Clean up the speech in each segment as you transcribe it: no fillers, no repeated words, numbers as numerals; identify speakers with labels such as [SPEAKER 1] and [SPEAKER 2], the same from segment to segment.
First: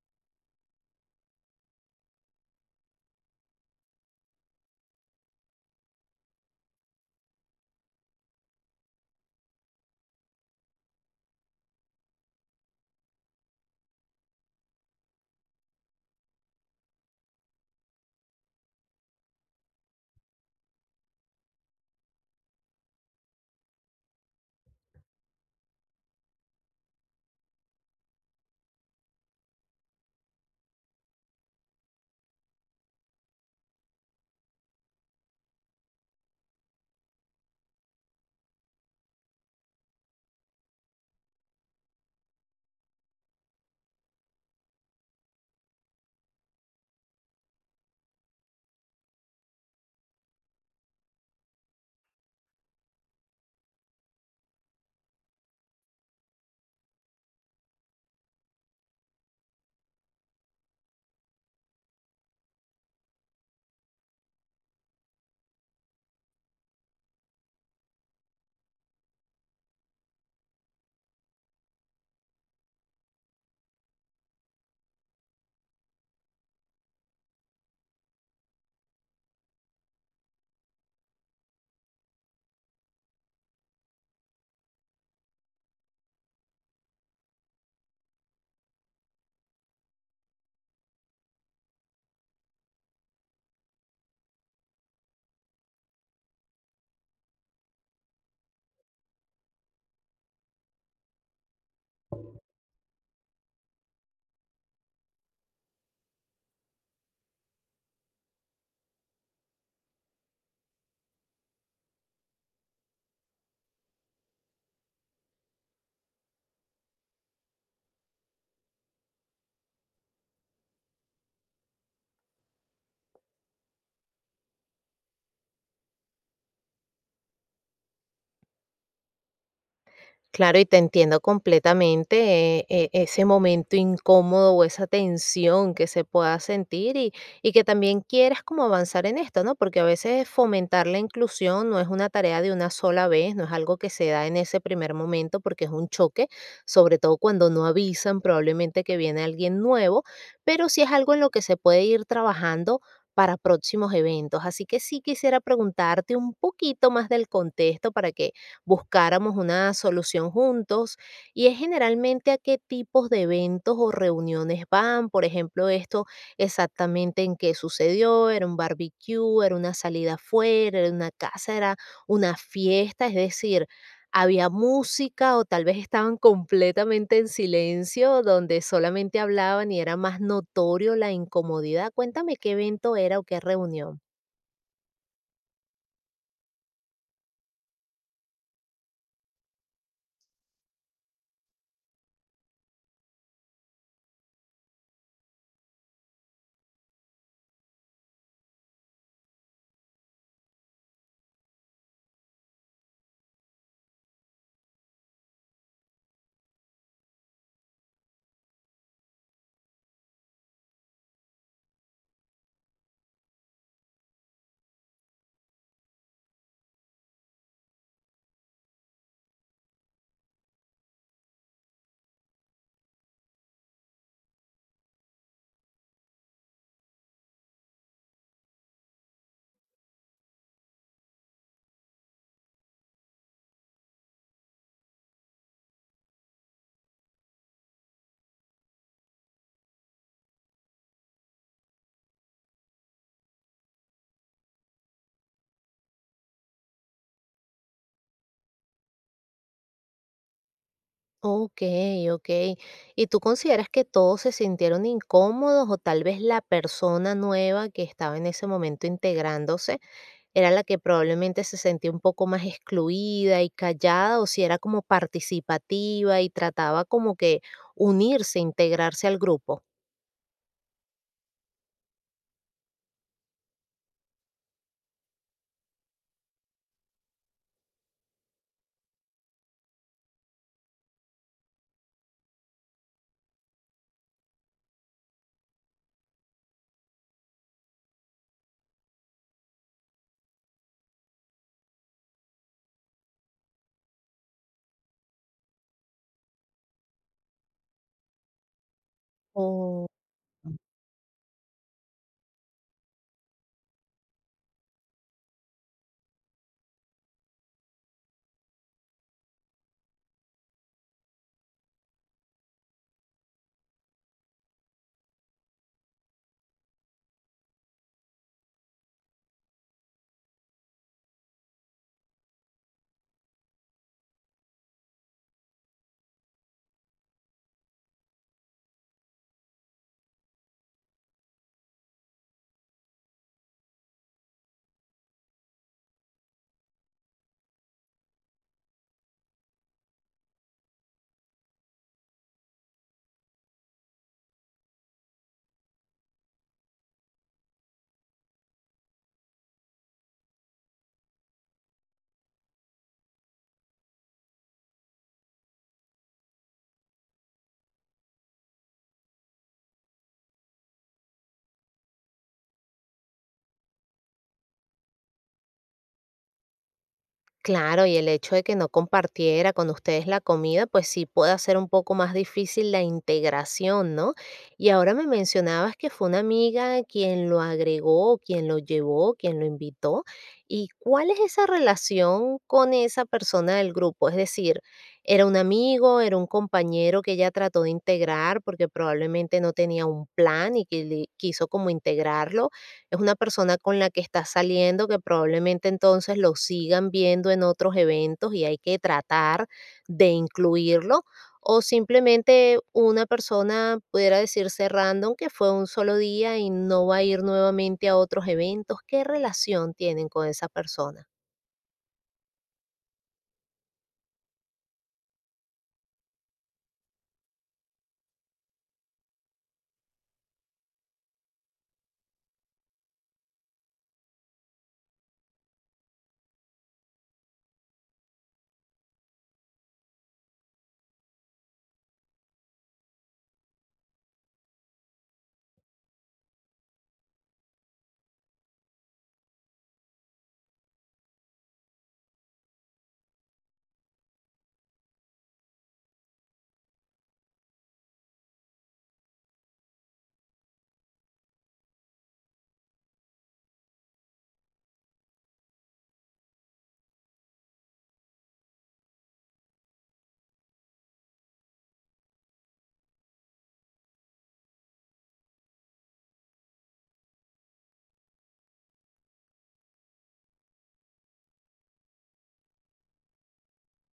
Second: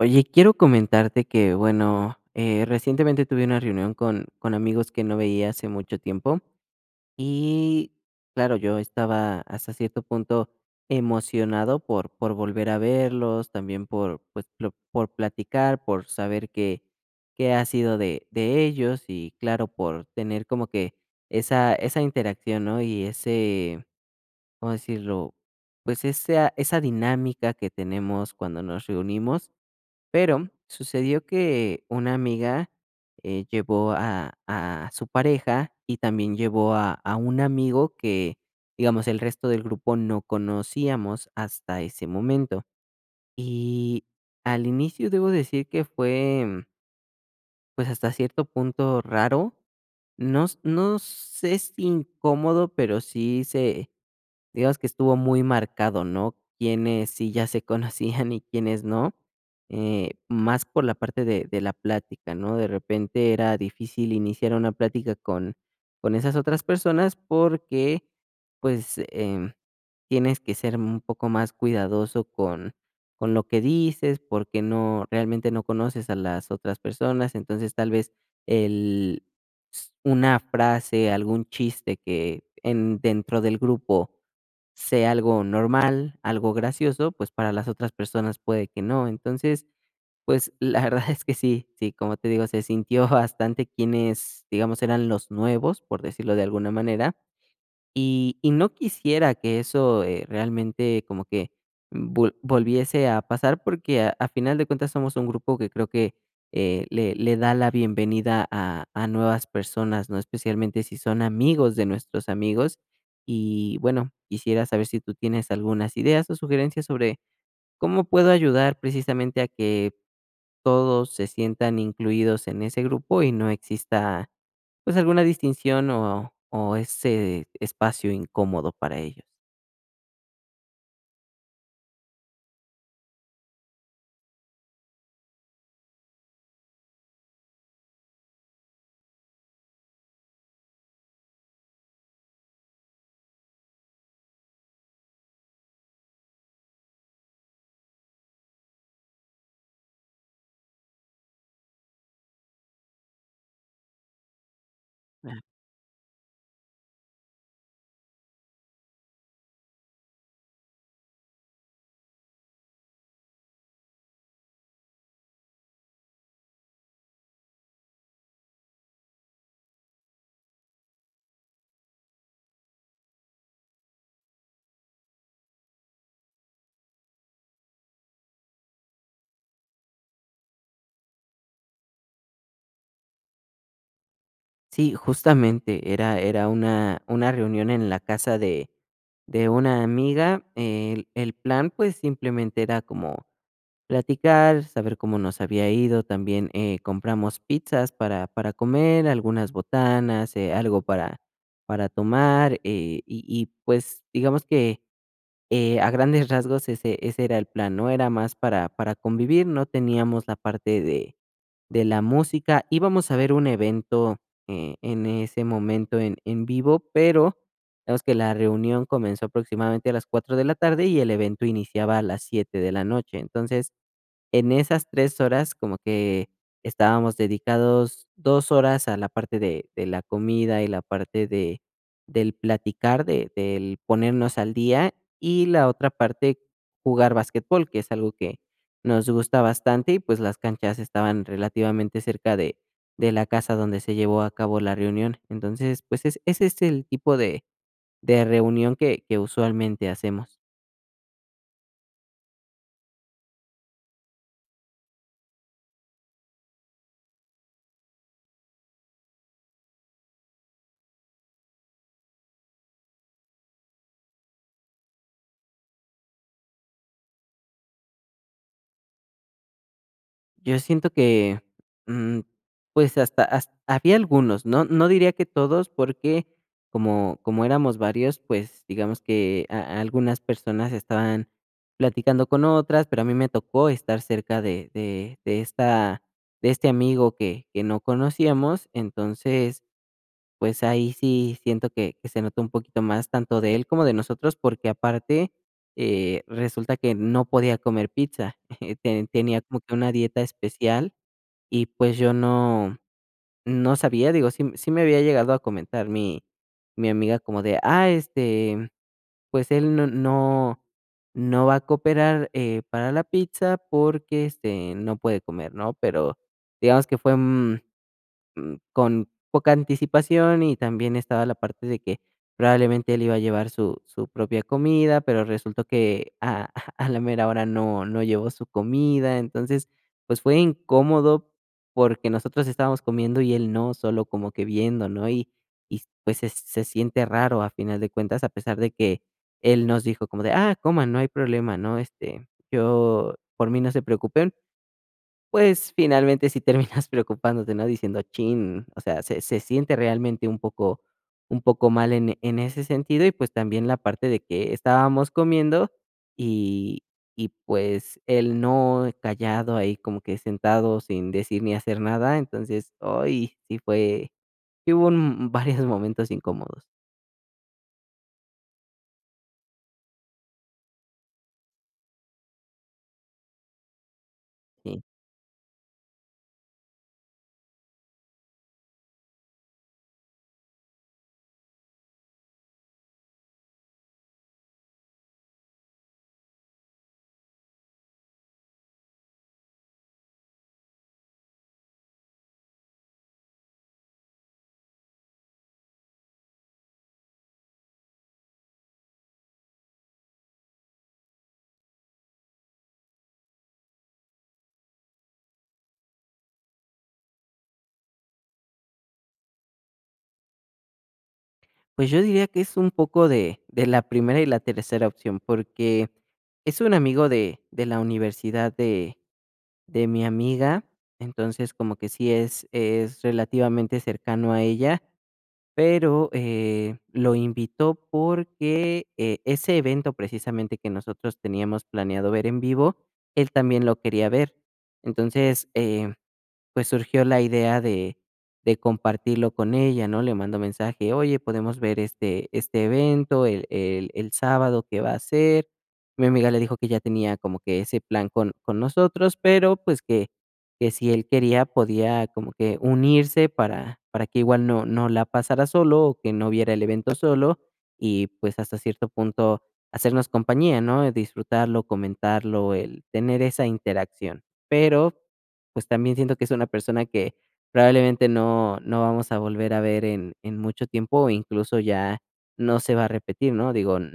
[SPEAKER 1] Oye, quiero comentarte que, recientemente tuve una reunión con amigos que no veía hace mucho tiempo y, claro, yo estaba hasta cierto punto emocionado por volver a verlos, también por, pues, por platicar, por saber qué ha sido de ellos y, claro, por tener como que esa interacción, ¿no? Y ese, ¿cómo decirlo? Pues esa dinámica que tenemos cuando nos reunimos, pero sucedió que una amiga llevó a su pareja y también llevó a un amigo que, digamos, el resto del grupo no conocíamos hasta ese momento. Y al inicio debo decir que fue, pues, hasta cierto punto raro. No sé si incómodo, pero sí se… Digamos que estuvo muy marcado, ¿no? Quienes sí ya se conocían y quienes no, más por la parte de la plática, ¿no? De repente era difícil iniciar una plática con esas otras personas porque, pues, tienes que ser un poco más cuidadoso con lo que dices, porque no, realmente no conoces a las otras personas, entonces tal vez el, una frase, algún chiste dentro del grupo sea algo normal, algo gracioso, pues para las otras personas puede que no. Entonces, pues la verdad es que sí, como te digo, se sintió bastante quienes, digamos, eran los nuevos, por decirlo de alguna manera, y no quisiera que eso, realmente como que volviese a pasar, porque a final de cuentas somos un grupo que creo que, le da la bienvenida a nuevas personas, ¿no? Especialmente si son amigos de nuestros amigos. Y bueno, quisiera saber si tú tienes algunas ideas o sugerencias sobre cómo puedo ayudar precisamente a que todos se sientan incluidos en ese grupo y no exista, pues, alguna distinción o ese espacio incómodo para ellos.
[SPEAKER 2] Claro, y te entiendo completamente, ese momento incómodo o esa tensión que se pueda sentir y que también quieras como avanzar en esto, ¿no? Porque a veces fomentar la inclusión no es una tarea de una sola vez, no es algo que se da en ese primer momento porque es un choque, sobre todo cuando no avisan probablemente que viene alguien nuevo, pero sí es algo en lo que se puede ir trabajando para próximos eventos. Así que sí
[SPEAKER 1] Ah.
[SPEAKER 2] quisiera preguntarte un poquito más del contexto para que buscáramos una solución juntos. Y es, generalmente, ¿a qué tipos de eventos o reuniones van? Por ejemplo, esto exactamente en qué sucedió, ¿era un barbecue, era una salida afuera, era una casa, era una fiesta? Es decir, ¿había música o tal vez estaban completamente en silencio, donde solamente hablaban y era más notorio la incomodidad? Cuéntame qué evento era o qué reunión.
[SPEAKER 1] Sí, justamente era una reunión en la casa de una amiga. El plan, pues, simplemente era como platicar, saber cómo nos había ido. También, compramos pizzas para comer, algunas botanas, algo para tomar, pues, digamos que… A grandes rasgos ese era el plan, ¿no? Era más para convivir, no teníamos la parte de la música. Íbamos a ver un evento, en ese momento en vivo, pero digamos que la reunión comenzó aproximadamente a las 4 de la tarde y el evento iniciaba a las 7 de la noche. Entonces, en esas 3 horas, como que estábamos dedicados 2 horas a la parte de la comida y la parte de del platicar, de del ponernos al día, y la otra parte, jugar basquetbol, que es algo que nos gusta bastante, y pues, las canchas estaban relativamente cerca de la casa donde se llevó a cabo la reunión. Entonces, pues, es ese es el tipo de reunión que usualmente hacemos.
[SPEAKER 2] Okey, okey. ¿Y tú consideras que todos se sintieron incómodos, o tal vez la persona nueva que estaba en ese momento integrándose era la que probablemente se sentía un poco más excluida y callada, o si era como participativa y trataba como que unirse, integrarse al grupo?
[SPEAKER 1] Yo siento que, mm, pues, hasta has había algunos, no diría que todos, porque como éramos varios, pues, digamos que a algunas personas estaban platicando con otras, pero a mí me tocó estar cerca de esta, de este amigo que no conocíamos. Entonces, pues ahí sí siento que se notó un poquito más tanto de él como de nosotros, porque aparte, resulta que no podía comer pizza, te tenía como que una dieta especial y, pues, yo no no sabía, digo, sí, me había llegado a comentar mi amiga como de: "Ah, este, pues él no, no va a cooperar, para la pizza porque, este, no puede comer", ¿no? Pero digamos que fue, con poca anticipación, y también estaba la parte de que probablemente él iba a llevar su, su propia comida, pero resultó a la mera hora no, no llevó su comida, entonces pues fue incómodo porque nosotros estábamos comiendo y él no, solo como que viendo, ¿no? Y pues se siente raro a final de cuentas, a pesar de que él nos dijo como de: "Ah, coman, no hay problema, ¿no? Este, yo, por mí no se preocupen". Pues, finalmente sí terminas preocupándote, ¿no? Diciendo: "Chin". O sea, se siente realmente un poco mal en ese sentido, y, pues, también la parte de que estábamos comiendo y pues, él no, callado ahí, como que sentado, sin decir ni hacer nada. Entonces, hoy sí fue sí hubo un varios momentos incómodos,
[SPEAKER 2] Claro, y el hecho de que no compartiera con ustedes la comida, pues sí puede hacer un poco más difícil la integración, ¿no? Y
[SPEAKER 1] sí.
[SPEAKER 2] ahora me mencionabas que fue una amiga quien lo agregó, quien lo llevó, quien lo invitó. ¿Y cuál es esa relación con esa persona del grupo? Es decir, ¿era un amigo, era un compañero que ella trató de integrar porque probablemente no tenía un plan y que le- quiso como integrarlo? ¿Es una persona con la que está saliendo, que probablemente entonces lo sigan viendo en otros eventos y hay que tratar de incluirlo? O simplemente una persona, pudiera decirse random, que fue un solo día y no va a ir nuevamente a otros eventos. ¿Qué relación tienen con esa persona?
[SPEAKER 1] Pues, yo diría que es un poco de la primera y la tercera opción, porque es un amigo de la universidad de mi amiga, entonces como que sí es relativamente cercano a ella, pero, lo invitó porque, ese evento precisamente que nosotros teníamos planeado ver en vivo, él también lo quería ver. Entonces, pues surgió la idea de compartirlo con ella, ¿no? Le mando mensaje: "Oye, podemos ver este evento el sábado que va a ser". Mi amiga le dijo que ya tenía como que ese plan con nosotros, pero, pues, que si él quería, podía como que unirse para que igual no la pasara solo, o que no viera el evento solo, y, pues, hasta cierto punto, hacernos compañía, ¿no? Disfrutarlo, comentarlo, el tener esa interacción. Pero pues, también siento que es una persona que probablemente no vamos a volver a ver en mucho tiempo, o incluso ya no se va a repetir, ¿no? Digo, n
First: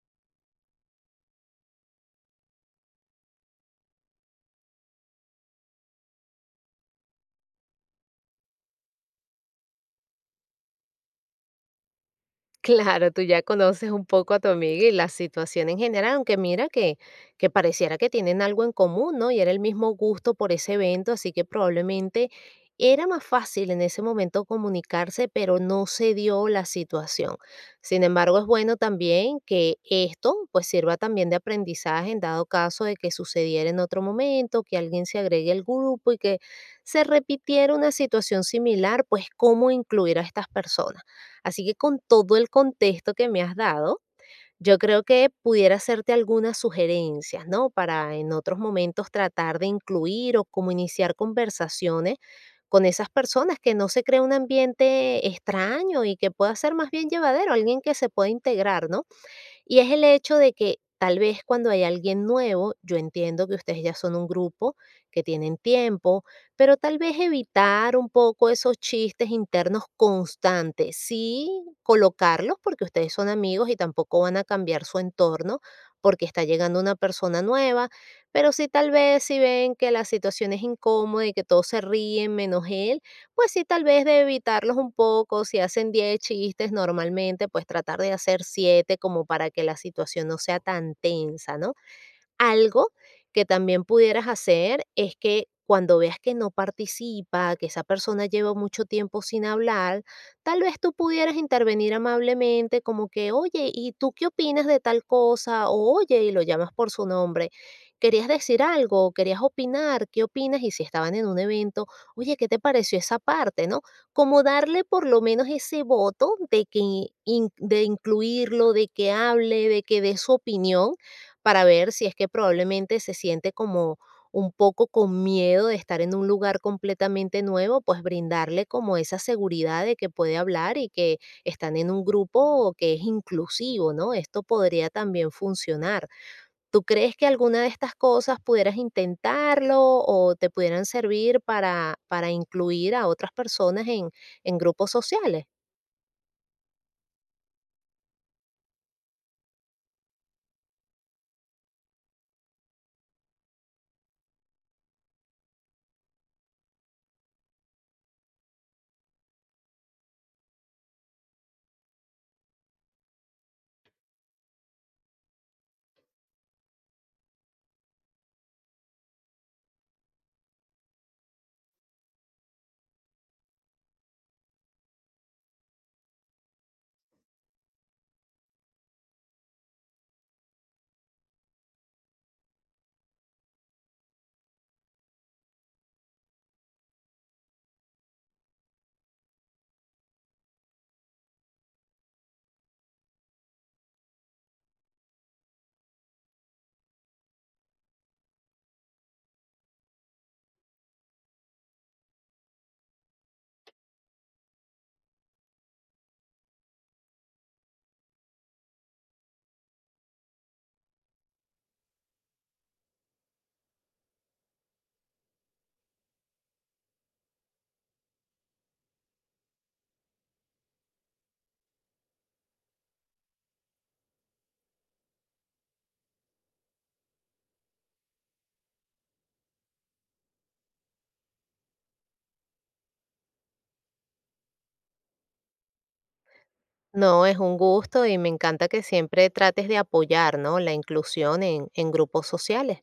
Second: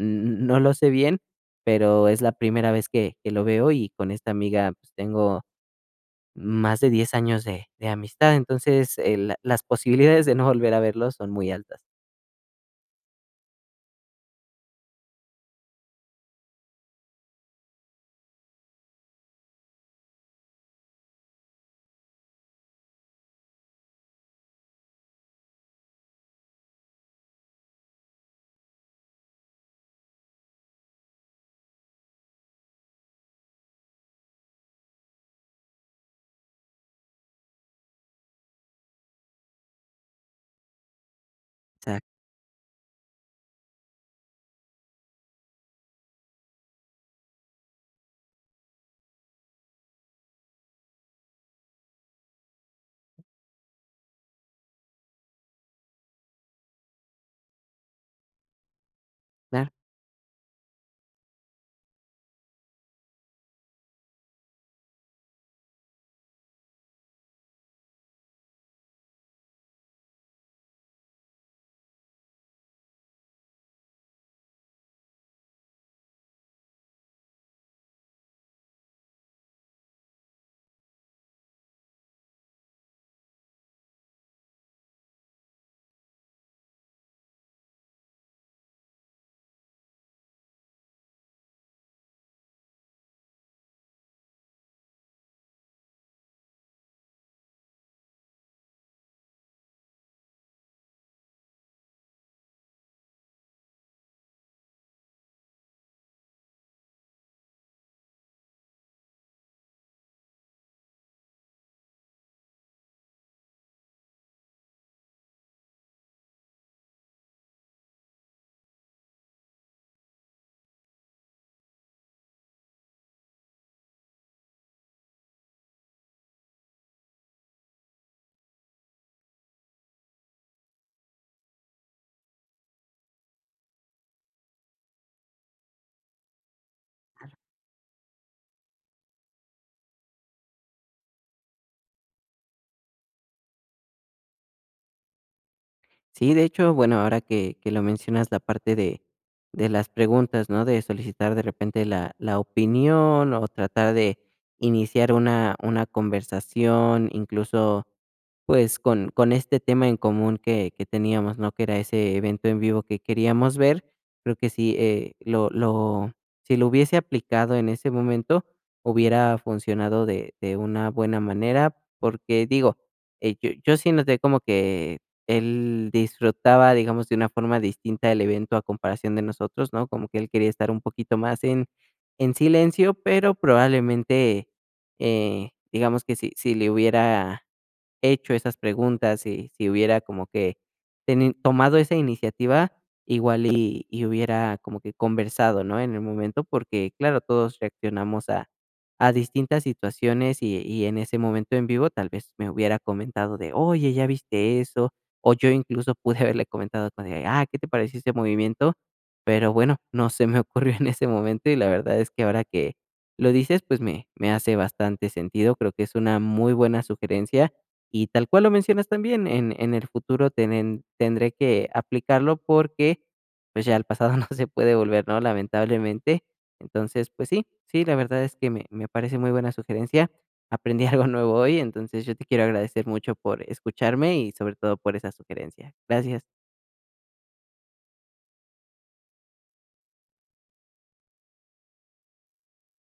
[SPEAKER 1] No lo sé bien, pero es la primera vez que lo veo, y con esta amiga, pues, tengo más de 10 años de amistad. Entonces, la las posibilidades de no volver a verlo son muy altas.
[SPEAKER 2] Claro, tú ya conoces un poco a tu amiga y la situación en general, aunque mira que pareciera que tienen algo en común, ¿no? Y era el mismo gusto por ese evento, así que probablemente era más fácil en ese momento comunicarse, pero no se dio la situación. Sin embargo, es bueno también que esto pues sirva también de aprendizaje en dado caso de que sucediera en otro momento, que alguien se agregue al grupo y que se repitiera una situación similar, pues cómo incluir a estas personas. Así que con
[SPEAKER 1] Exacto.
[SPEAKER 2] todo el contexto que me has dado, yo creo que pudiera hacerte algunas sugerencias, ¿no? Para en otros momentos tratar de incluir o como iniciar conversaciones con esas personas, que no se crea un ambiente extraño y que pueda ser más bien llevadero, alguien que se pueda integrar, ¿no? Y es el hecho de que tal vez cuando hay alguien nuevo, yo entiendo que ustedes ya son un grupo, que tienen tiempo, pero tal vez evitar un poco esos chistes internos constantes, sí colocarlos porque ustedes son amigos y tampoco van a cambiar su entorno porque está llegando una persona nueva, pero sí tal vez si ven que la situación es incómoda y que todos se ríen menos él, pues sí, tal vez de evitarlos un poco; si hacen 10 chistes normalmente, pues tratar de hacer 7 como para que la situación no sea tan tensa, ¿no? Algo que también pudieras hacer es que cuando veas que no participa, que esa persona lleva mucho tiempo sin hablar, tal vez tú pudieras intervenir amablemente como que, oye, ¿y tú qué opinas de tal cosa? O oye, y lo llamas por su nombre. ¿Querías decir algo? ¿Querías opinar? ¿Qué opinas? Y si estaban en un evento, oye, ¿qué te pareció esa parte? ¿No? Como darle por lo menos ese voto de que, de incluirlo, de que hable, de que dé su opinión para ver si es que probablemente se siente como un poco con miedo de estar en un lugar completamente nuevo, pues brindarle como esa seguridad de que puede hablar y que están en un grupo que es inclusivo, ¿no? Esto podría también funcionar. ¿Tú crees que alguna de estas cosas pudieras intentarlo o te pudieran servir para incluir a otras personas en grupos sociales?
[SPEAKER 1] Sí, de hecho, bueno, ahora que lo mencionas, la parte de las preguntas, ¿no? De solicitar de repente la, la opinión o tratar de iniciar una conversación, incluso pues con este tema en común que teníamos, ¿no? Que era ese evento en vivo que queríamos ver. Creo que sí, si lo hubiese aplicado en ese momento, hubiera funcionado de una buena manera, porque digo, yo sí noté como que él disfrutaba, digamos, de una forma distinta el evento a comparación de nosotros, ¿no? Como que él quería estar un poquito más en silencio, pero probablemente, digamos que si le hubiera hecho esas preguntas, y si hubiera como que teni tomado esa iniciativa, igual y hubiera como que conversado, ¿no?, en el momento, porque, claro, todos reaccionamos a distintas situaciones y en ese momento en vivo tal vez me hubiera comentado de: "Oye, ¿ya viste eso?", o yo incluso pude haberle comentado como de: "Ah, ¿qué te pareció ese movimiento?". Pero bueno, no se me ocurrió en ese momento, y la verdad es que ahora que lo dices, pues me hace bastante sentido. Creo que es una muy buena sugerencia y tal cual lo mencionas también, en el futuro tenen tendré que aplicarlo porque, pues, ya el pasado no se puede volver, ¿no?, lamentablemente. Entonces, pues sí, sí, la verdad es que me parece muy buena sugerencia. Aprendí algo nuevo hoy, entonces yo te quiero agradecer mucho por escucharme y sobre todo por esa sugerencia. Gracias.
[SPEAKER 2] No, es un gusto y me encanta que siempre trates de apoyar, ¿no? La inclusión en grupos sociales.